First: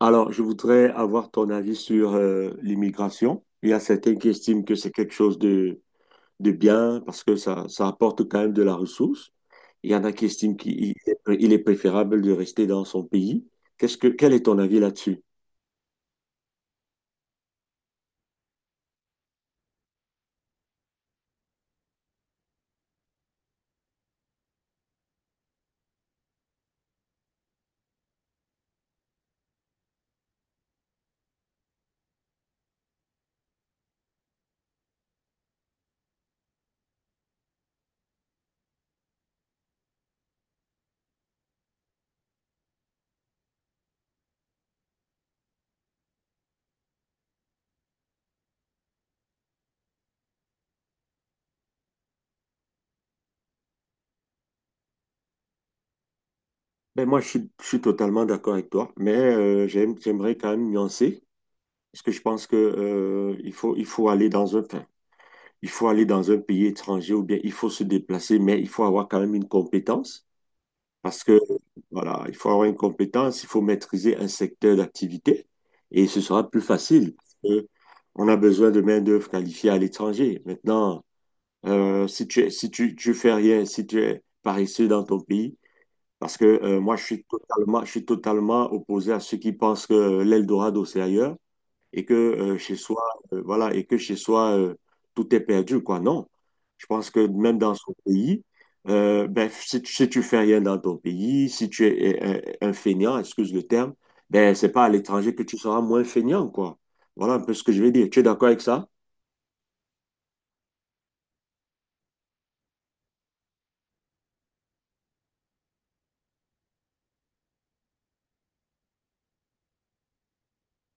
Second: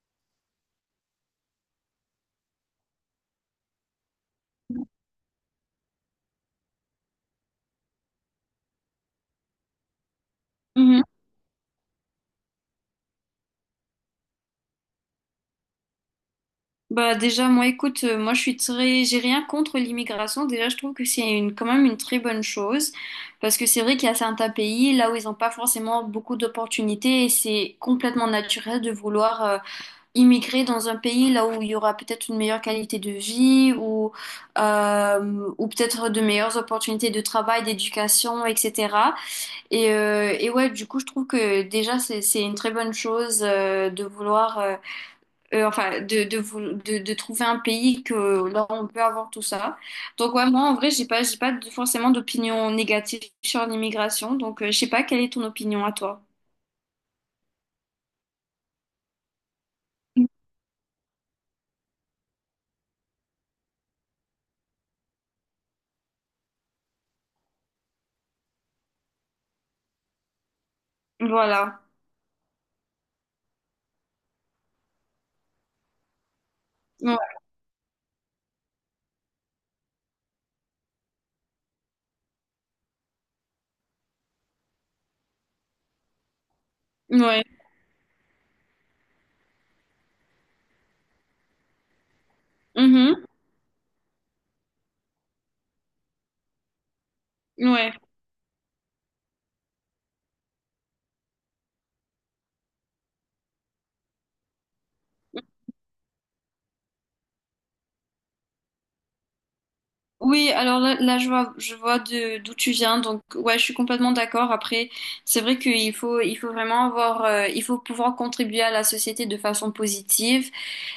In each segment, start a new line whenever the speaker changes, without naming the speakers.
Alors, je voudrais avoir ton avis sur l'immigration. Il y a certains qui estiment que c'est quelque chose de bien parce que ça apporte quand même de la ressource. Il y en a qui estiment
Mhm.
il est préférable de rester dans son pays. Quel est ton avis là-dessus?
Bah déjà moi écoute, moi je suis très j'ai rien contre l'immigration. Déjà je trouve que c'est une quand même une très bonne chose, parce que c'est vrai qu'il y a certains pays là où ils n'ont pas forcément beaucoup d'opportunités, et c'est complètement naturel de vouloir immigrer dans un pays là où il y aura peut-être une meilleure qualité de vie, ou ou peut-être de meilleures opportunités de travail, d'éducation, etc. Et ouais, du coup je trouve que déjà, c'est une très bonne chose, de vouloir enfin, de trouver un pays que là on peut avoir tout ça. Donc ouais, moi en vrai, j'ai pas de- forcément d'opinion négative sur l'immigration. Donc, je sais pas quelle est ton opinion à toi.
Ben moi, je suis totalement d'accord avec toi, mais j'aimerais quand même nuancer parce que je pense que il faut aller dans il faut aller dans un pays étranger ou bien il faut se déplacer, mais il faut avoir quand même une compétence parce que
Voilà.
voilà, il faut avoir une compétence, il faut maîtriser un secteur d'activité et ce sera plus facile,
Ouais.
parce que on a besoin de main-d'œuvre qualifiée à l'étranger. Maintenant, si tu, si tu, tu fais rien, si tu es paresseux dans ton pays, parce que moi,
Ouais.
je suis totalement opposé à ceux qui pensent que l'Eldorado, c'est ailleurs et que chez soi,
Mhm.
voilà, et que chez soi, tout est perdu, quoi. Non. Je pense que même dans
Ouais.
son pays, ben, si tu fais rien dans ton pays, si tu es feignant, excuse le terme, ben, c'est pas à l'étranger que tu seras moins feignant, quoi. Voilà un peu ce que je veux dire. Tu es d'accord avec ça?
Oui, alors là, je vois de d'où tu viens, donc ouais, je suis complètement d'accord. Après, c'est vrai qu'il faut vraiment avoir, il faut pouvoir contribuer à la société de façon positive.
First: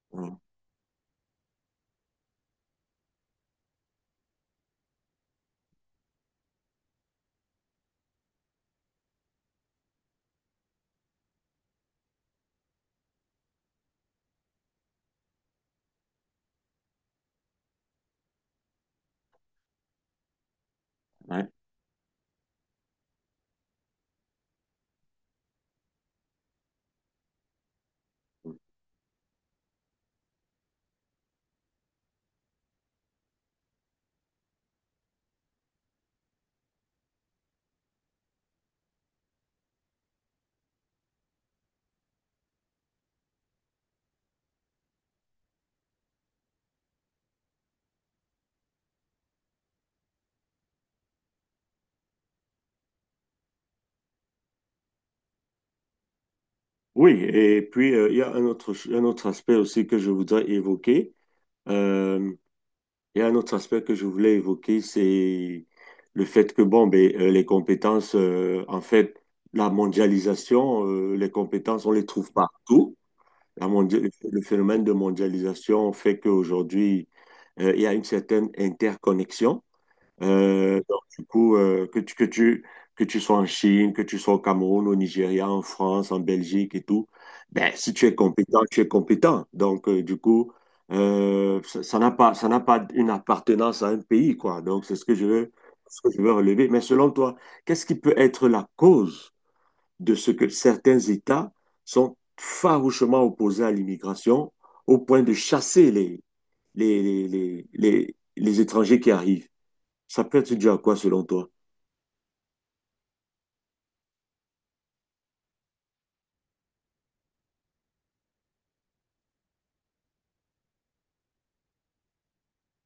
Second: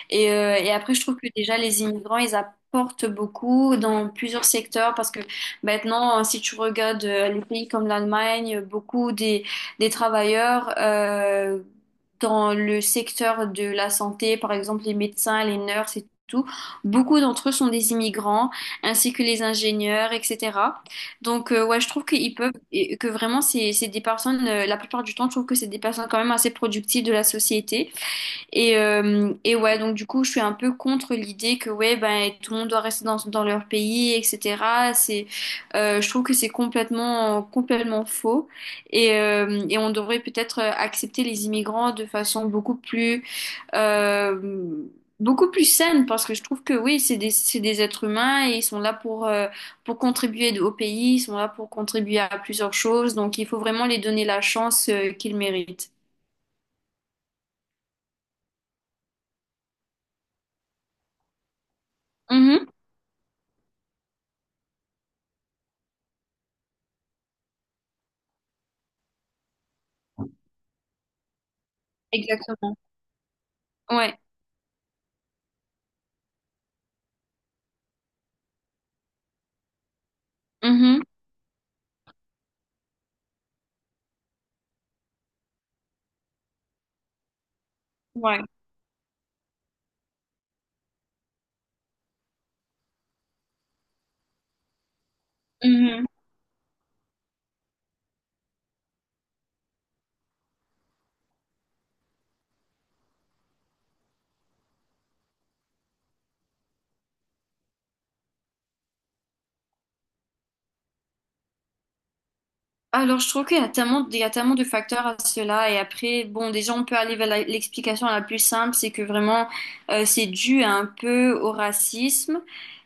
Et,
Ouais.
euh, et après, je trouve que déjà, les immigrants, ils apportent beaucoup dans plusieurs secteurs, parce que maintenant, si tu regardes les pays comme l'Allemagne, beaucoup des travailleurs, dans le secteur de la santé, par exemple les médecins, les nurses et tout, beaucoup d'entre eux sont des immigrants, ainsi que les ingénieurs, etc.
Ouais.
Donc, ouais, je trouve qu'ils peuvent, et que vraiment, c'est des personnes, la plupart du temps, je trouve que c'est des personnes quand même assez productives de la société. Et ouais, donc du coup, je suis un peu contre l'idée que ouais, ben, tout le monde doit rester dans leur pays, etc. Je trouve que c'est complètement faux. Et on devrait peut-être accepter les immigrants de façon euh, beaucoup plus saine, parce que je trouve que oui, c'est des êtres humains, et ils sont là pour contribuer au pays, ils sont là pour contribuer à plusieurs choses. Donc il faut vraiment les donner la chance, qu'ils méritent.
Oui, et puis il y a un autre aspect aussi que je voudrais évoquer. Euh,
Mhm,
Il y a un autre aspect que je voulais évoquer, c'est le fait que, bon, ben, les compétences, en fait, la mondialisation, les compétences, on les trouve
exactement.
partout. La mondia-
Ouais.
le phénomène de mondialisation fait qu'aujourd'hui, il y a une certaine interconnexion. Donc,
Mhm.
du coup, que tu sois en Chine, que tu sois au Cameroun, au Nigeria, en France, en Belgique et tout, ben, si tu es
Ouais.
compétent, tu es compétent. Donc, du coup, ça n'a pas une appartenance à un pays, quoi. Donc, c'est ce que je veux, ce
Mhm.
que je veux relever. Mais selon toi, qu'est-ce qui peut être la cause de ce que certains États sont farouchement opposés à l'immigration au point de chasser les, les étrangers qui arrivent? Ça peut être dû à quoi selon toi?
Alors, je trouve qu'il y a tellement de facteurs à cela. Et après, bon, déjà, on peut aller vers l'explication la plus simple, c'est que vraiment, c'est dû un peu au racisme.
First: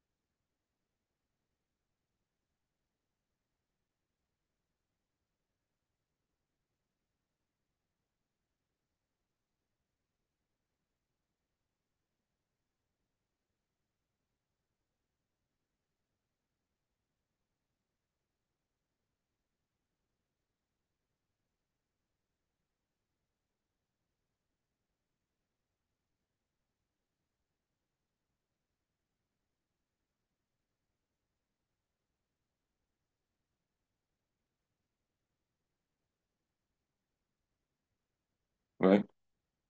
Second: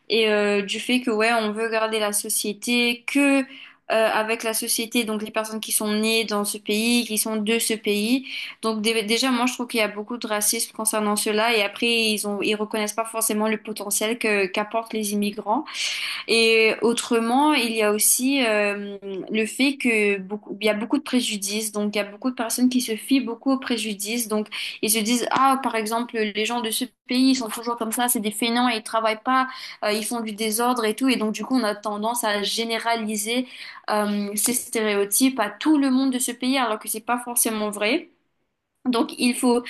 Et du fait que, ouais, on veut garder la société, que avec la société, donc les personnes qui sont nées dans ce pays, qui sont de ce pays. Donc, déjà, moi, je trouve qu'il y a beaucoup de racisme concernant cela. Et après, ils reconnaissent pas forcément le potentiel que, qu'apportent les immigrants. Et autrement, il y a aussi le fait que beaucoup, il y a beaucoup de préjudices. Donc, il y a beaucoup de personnes qui se fient beaucoup aux préjudices. Donc, ils se disent, ah, par exemple, les gens de ce pays, ils sont toujours comme ça, c'est des fainéants et ils travaillent pas, ils font du désordre et tout. Et donc, du coup, on a tendance à généraliser ces stéréotypes à tout le monde de ce pays, alors que c'est pas forcément vrai.
Ouais.
Donc, il faut.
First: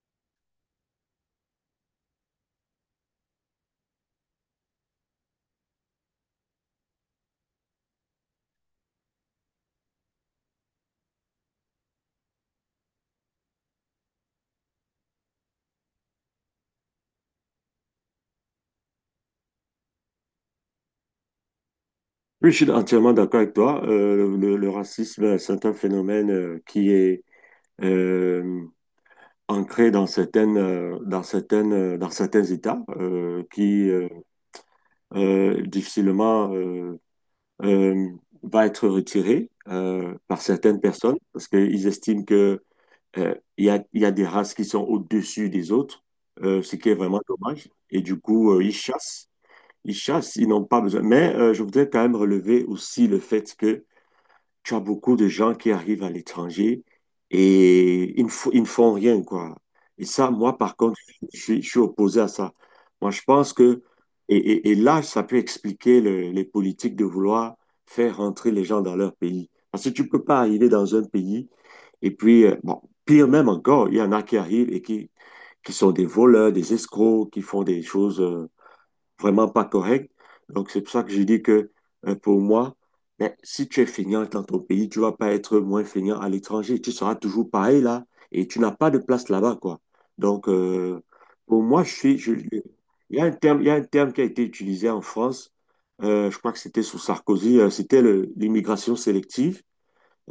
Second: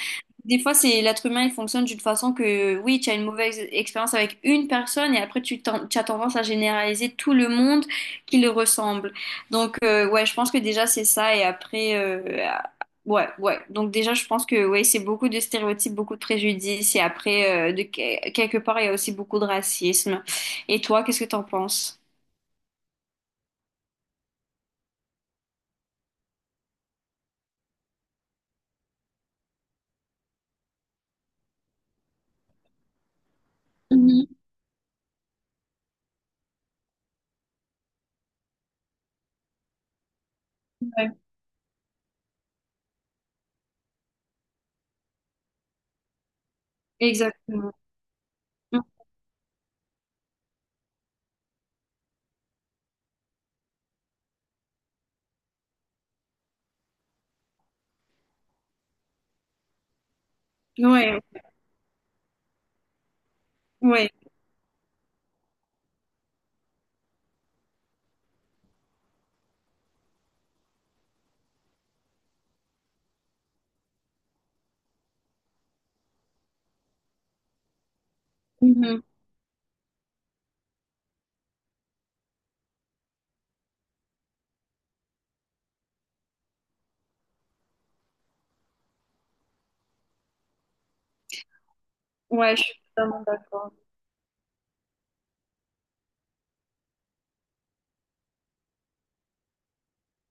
Des fois, c'est l'être humain, il fonctionne d'une façon que, oui, tu as une mauvaise expérience avec une personne, et après, tu as tendance à généraliser tout le monde qui le ressemble. Donc, ouais, je pense que déjà, c'est ça. Et après, ah, ouais, ouais. Donc, déjà, je pense que, ouais, c'est beaucoup de stéréotypes, beaucoup de préjudices. Et après, quelque part, il y a aussi beaucoup de racisme. Et toi, qu'est-ce que t'en penses?
Oui, je suis entièrement d'accord avec toi. Le racisme, c'est un phénomène qui est euh, ancré dans dans certains États, qui
Mhm.
difficilement euh, va être retiré par certaines
Ouais,
personnes parce qu'ils estiment que il y a des races qui sont au-dessus des autres, ce qui est vraiment dommage.
exactement.
Et du coup, ils chassent. Ils chassent, ils n'ont pas besoin. Mais je voudrais quand même relever aussi le fait que tu as beaucoup de gens qui arrivent à l'étranger et ils ne font rien, quoi. Et ça, moi, par contre,
Ouais,
je suis opposé à ça. Moi, je pense que,
ouais.
et là, ça peut expliquer les politiques de vouloir faire rentrer les gens dans leur pays. Parce que tu ne peux pas arriver dans un pays et puis, bon, pire même encore, il y en a qui arrivent qui sont des voleurs, des escrocs, qui font des choses
Mhm.
vraiment pas correct. Donc, c'est pour ça que j'ai dit que pour moi, ben, si tu es feignant dans ton pays, tu ne vas pas être moins feignant à l'étranger. Tu seras toujours pareil là et tu n'as pas de place là-bas, quoi. Donc, pour moi,
Ouais, je suis totalement
il y
d'accord.
a un terme qui a été utilisé en France, je crois que c'était sous Sarkozy, c'était l'immigration sélective.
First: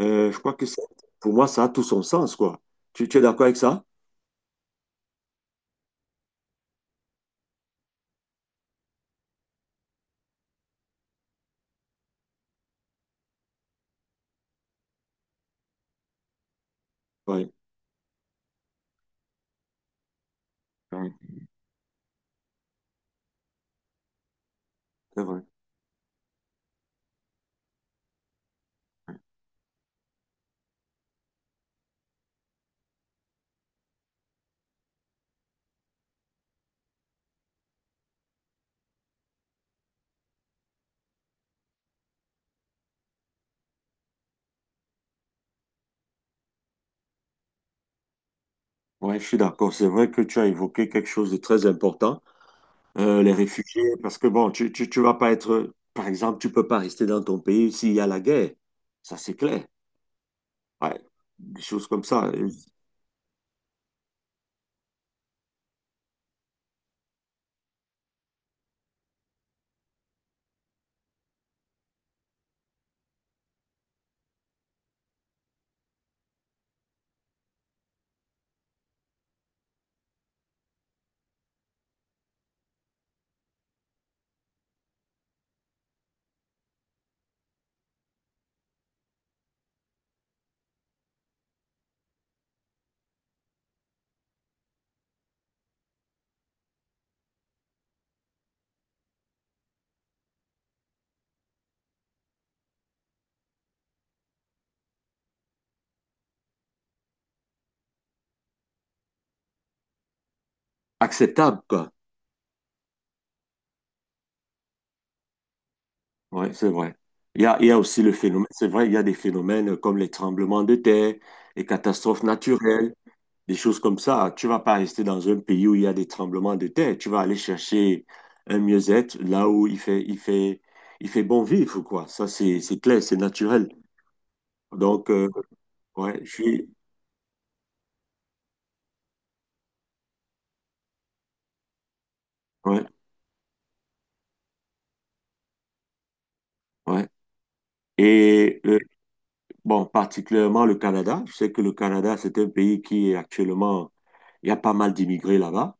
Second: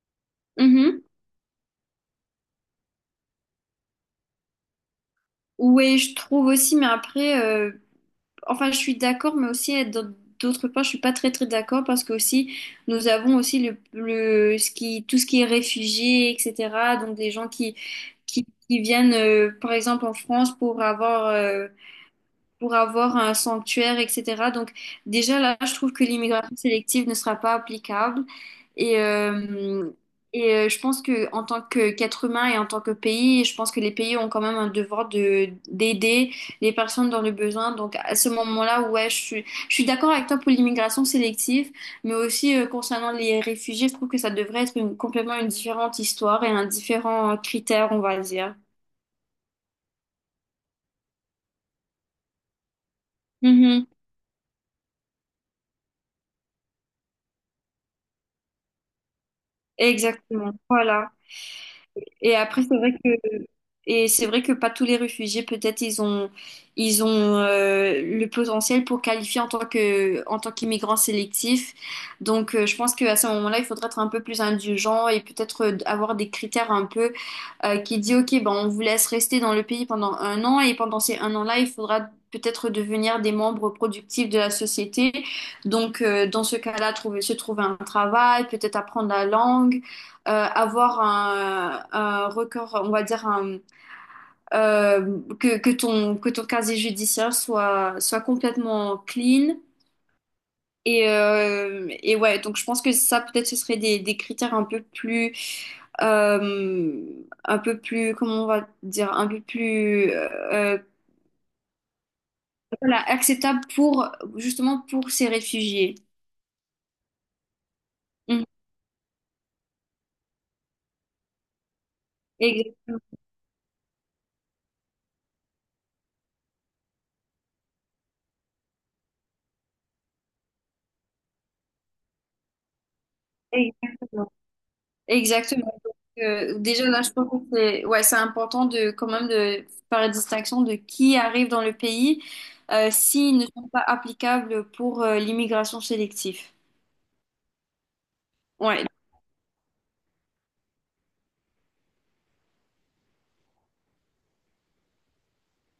Je crois que
Mhm.
pour moi, ça a tout son sens, quoi. Tu es d'accord avec ça?
Oui, je trouve aussi, mais après, enfin, je suis d'accord, d'autre part, je suis pas très très d'accord, parce que aussi, nous avons aussi le ce qui, tout ce qui est réfugié, etc. Donc des gens
Oui,
qui viennent, par exemple, en France
oui,
pour avoir un sanctuaire, etc. Donc
c'est
déjà
vrai.
là, je trouve que l'immigration sélective ne sera pas applicable. Et, euh, et je pense que en tant que qu'être humain, et en tant que pays, je pense que les pays ont quand même un devoir de d'aider les personnes dans le besoin. Donc à ce moment-là, ouais, je suis d'accord avec toi pour l'immigration sélective, mais aussi concernant les réfugiés, je trouve que ça devrait être complètement une différente histoire et un différent critère, on va dire.
Ouais, je suis d'accord. C'est vrai que tu as évoqué quelque chose de très important, les réfugiés,
Mhm.
parce que bon, tu vas pas être, par exemple, tu peux pas rester dans ton pays s'il y a la guerre. Ça, c'est clair.
Exactement.
Ouais,
Voilà.
des choses comme ça,
Et après, c'est vrai que et c'est vrai que pas tous les réfugiés, peut-être ils ont le potentiel pour qualifier en tant que en tant qu'immigrant sélectif. Donc je pense qu'à ce moment-là, il faudrait être un peu plus indulgent, et peut-être avoir des critères un peu, qui dit, OK, ben, on vous laisse rester dans le pays pendant un an, et pendant ces un an-là, il faudra peut-être devenir des membres productifs de la société. Donc, dans ce cas-là, se trouver un travail, peut-être apprendre la langue, avoir un record, on va dire, que ton casier judiciaire soit complètement clean. Et ouais, donc je pense que ça, peut-être ce serait des critères euh, un peu plus, comment on va dire, un peu plus,
acceptables, quoi.
voilà, acceptable pour, justement, pour ces réfugiés.
Ouais, c'est vrai. Il y a aussi le
Mhm.
phénomène, c'est vrai, il y a des phénomènes comme les tremblements de terre, les catastrophes naturelles,
Exactement.
des choses comme ça. Tu vas pas rester dans un pays où il y a des tremblements de terre. Tu vas aller chercher un mieux-être là où il fait bon vivre, quoi. Ça, c'est clair, c'est naturel.
Exactement.
Donc,
Exactement.
ouais,
Déjà là, je pense que c'est, ouais, c'est important de, quand même, de faire la distinction de qui arrive dans le pays,
ouais,
s'ils ne sont pas applicables pour, l'immigration sélective.
ouais. Et
Ouais.
bon, particulièrement le Canada. Je sais que le Canada, c'est un pays qui est actuellement, il y a pas mal d'immigrés là-bas.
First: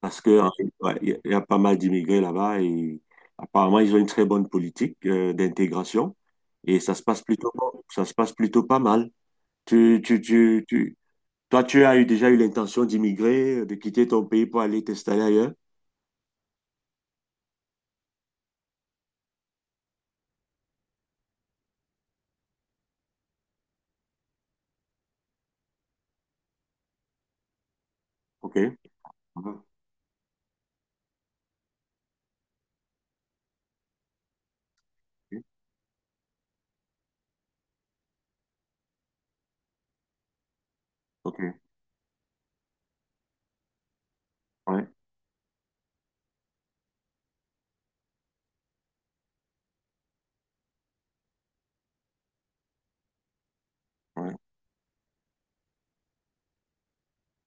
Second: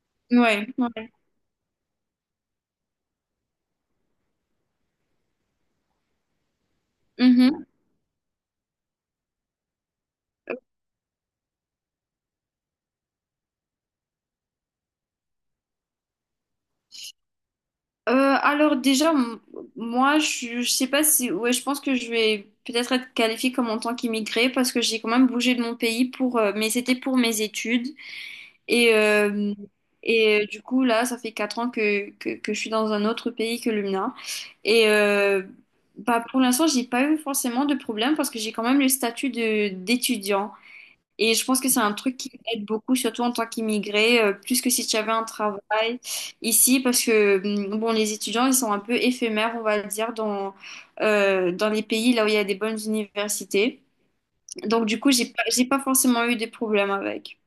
Parce que, hein,
Ouais.
ouais, il y a pas mal d'immigrés là-bas et apparemment, ils ont une très bonne politique d'intégration et ça se passe
Ouais.
ça se passe plutôt pas mal. Tu, tu, tu, tu, toi, déjà eu l'intention d'immigrer, de quitter ton pays pour aller t'installer ailleurs?
Euh, alors déjà, moi, je sais pas si, ouais, je pense que je vais peut-être être qualifiée comme en tant qu'immigrée, parce que j'ai quand même bougé de mon pays pour, mais c'était pour mes études.
OK.
et euh,
Mhm.
et euh, du coup là, ça fait 4 ans que je suis dans un autre pays que le mien. Et bah pour l'instant, j'ai pas eu forcément de problème, parce que j'ai quand même le statut de d'étudiant. Et
OK.
je
Ok.
pense que c'est un truc qui aide beaucoup, surtout en tant qu'immigré, plus que
Ouais.
si tu avais un travail ici, parce que bon, les étudiants, ils sont un peu éphémères, on va dire, dans, dans les pays là où il y a des bonnes universités.
Ouais.
Donc du coup, j'ai pas forcément eu des problèmes avec.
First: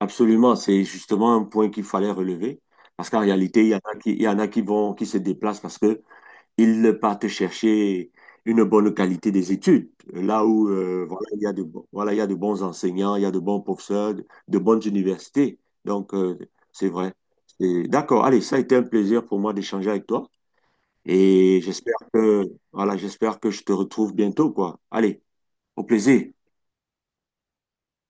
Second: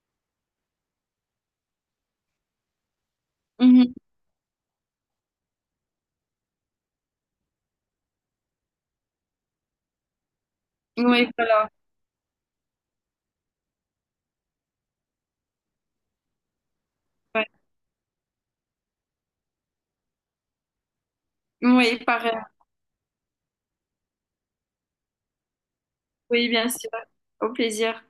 Absolument. C'est justement un point qu'il fallait relever parce qu'en réalité,
Mhm.
il y en a qui vont, qui se déplacent parce que ils partent chercher une bonne qualité des études. Là où
Oui,
il y a
voilà,
il y a de bons enseignants, il y a de bons professeurs, de bonnes universités. Donc, c'est vrai.
ouais.
D'accord. Allez, ça a été un plaisir pour moi d'échanger avec toi. Et j'espère
Oui, pareil.
que, voilà, j'espère que je te retrouve bientôt, quoi. Allez, au plaisir.
Oui, bien sûr. Au plaisir.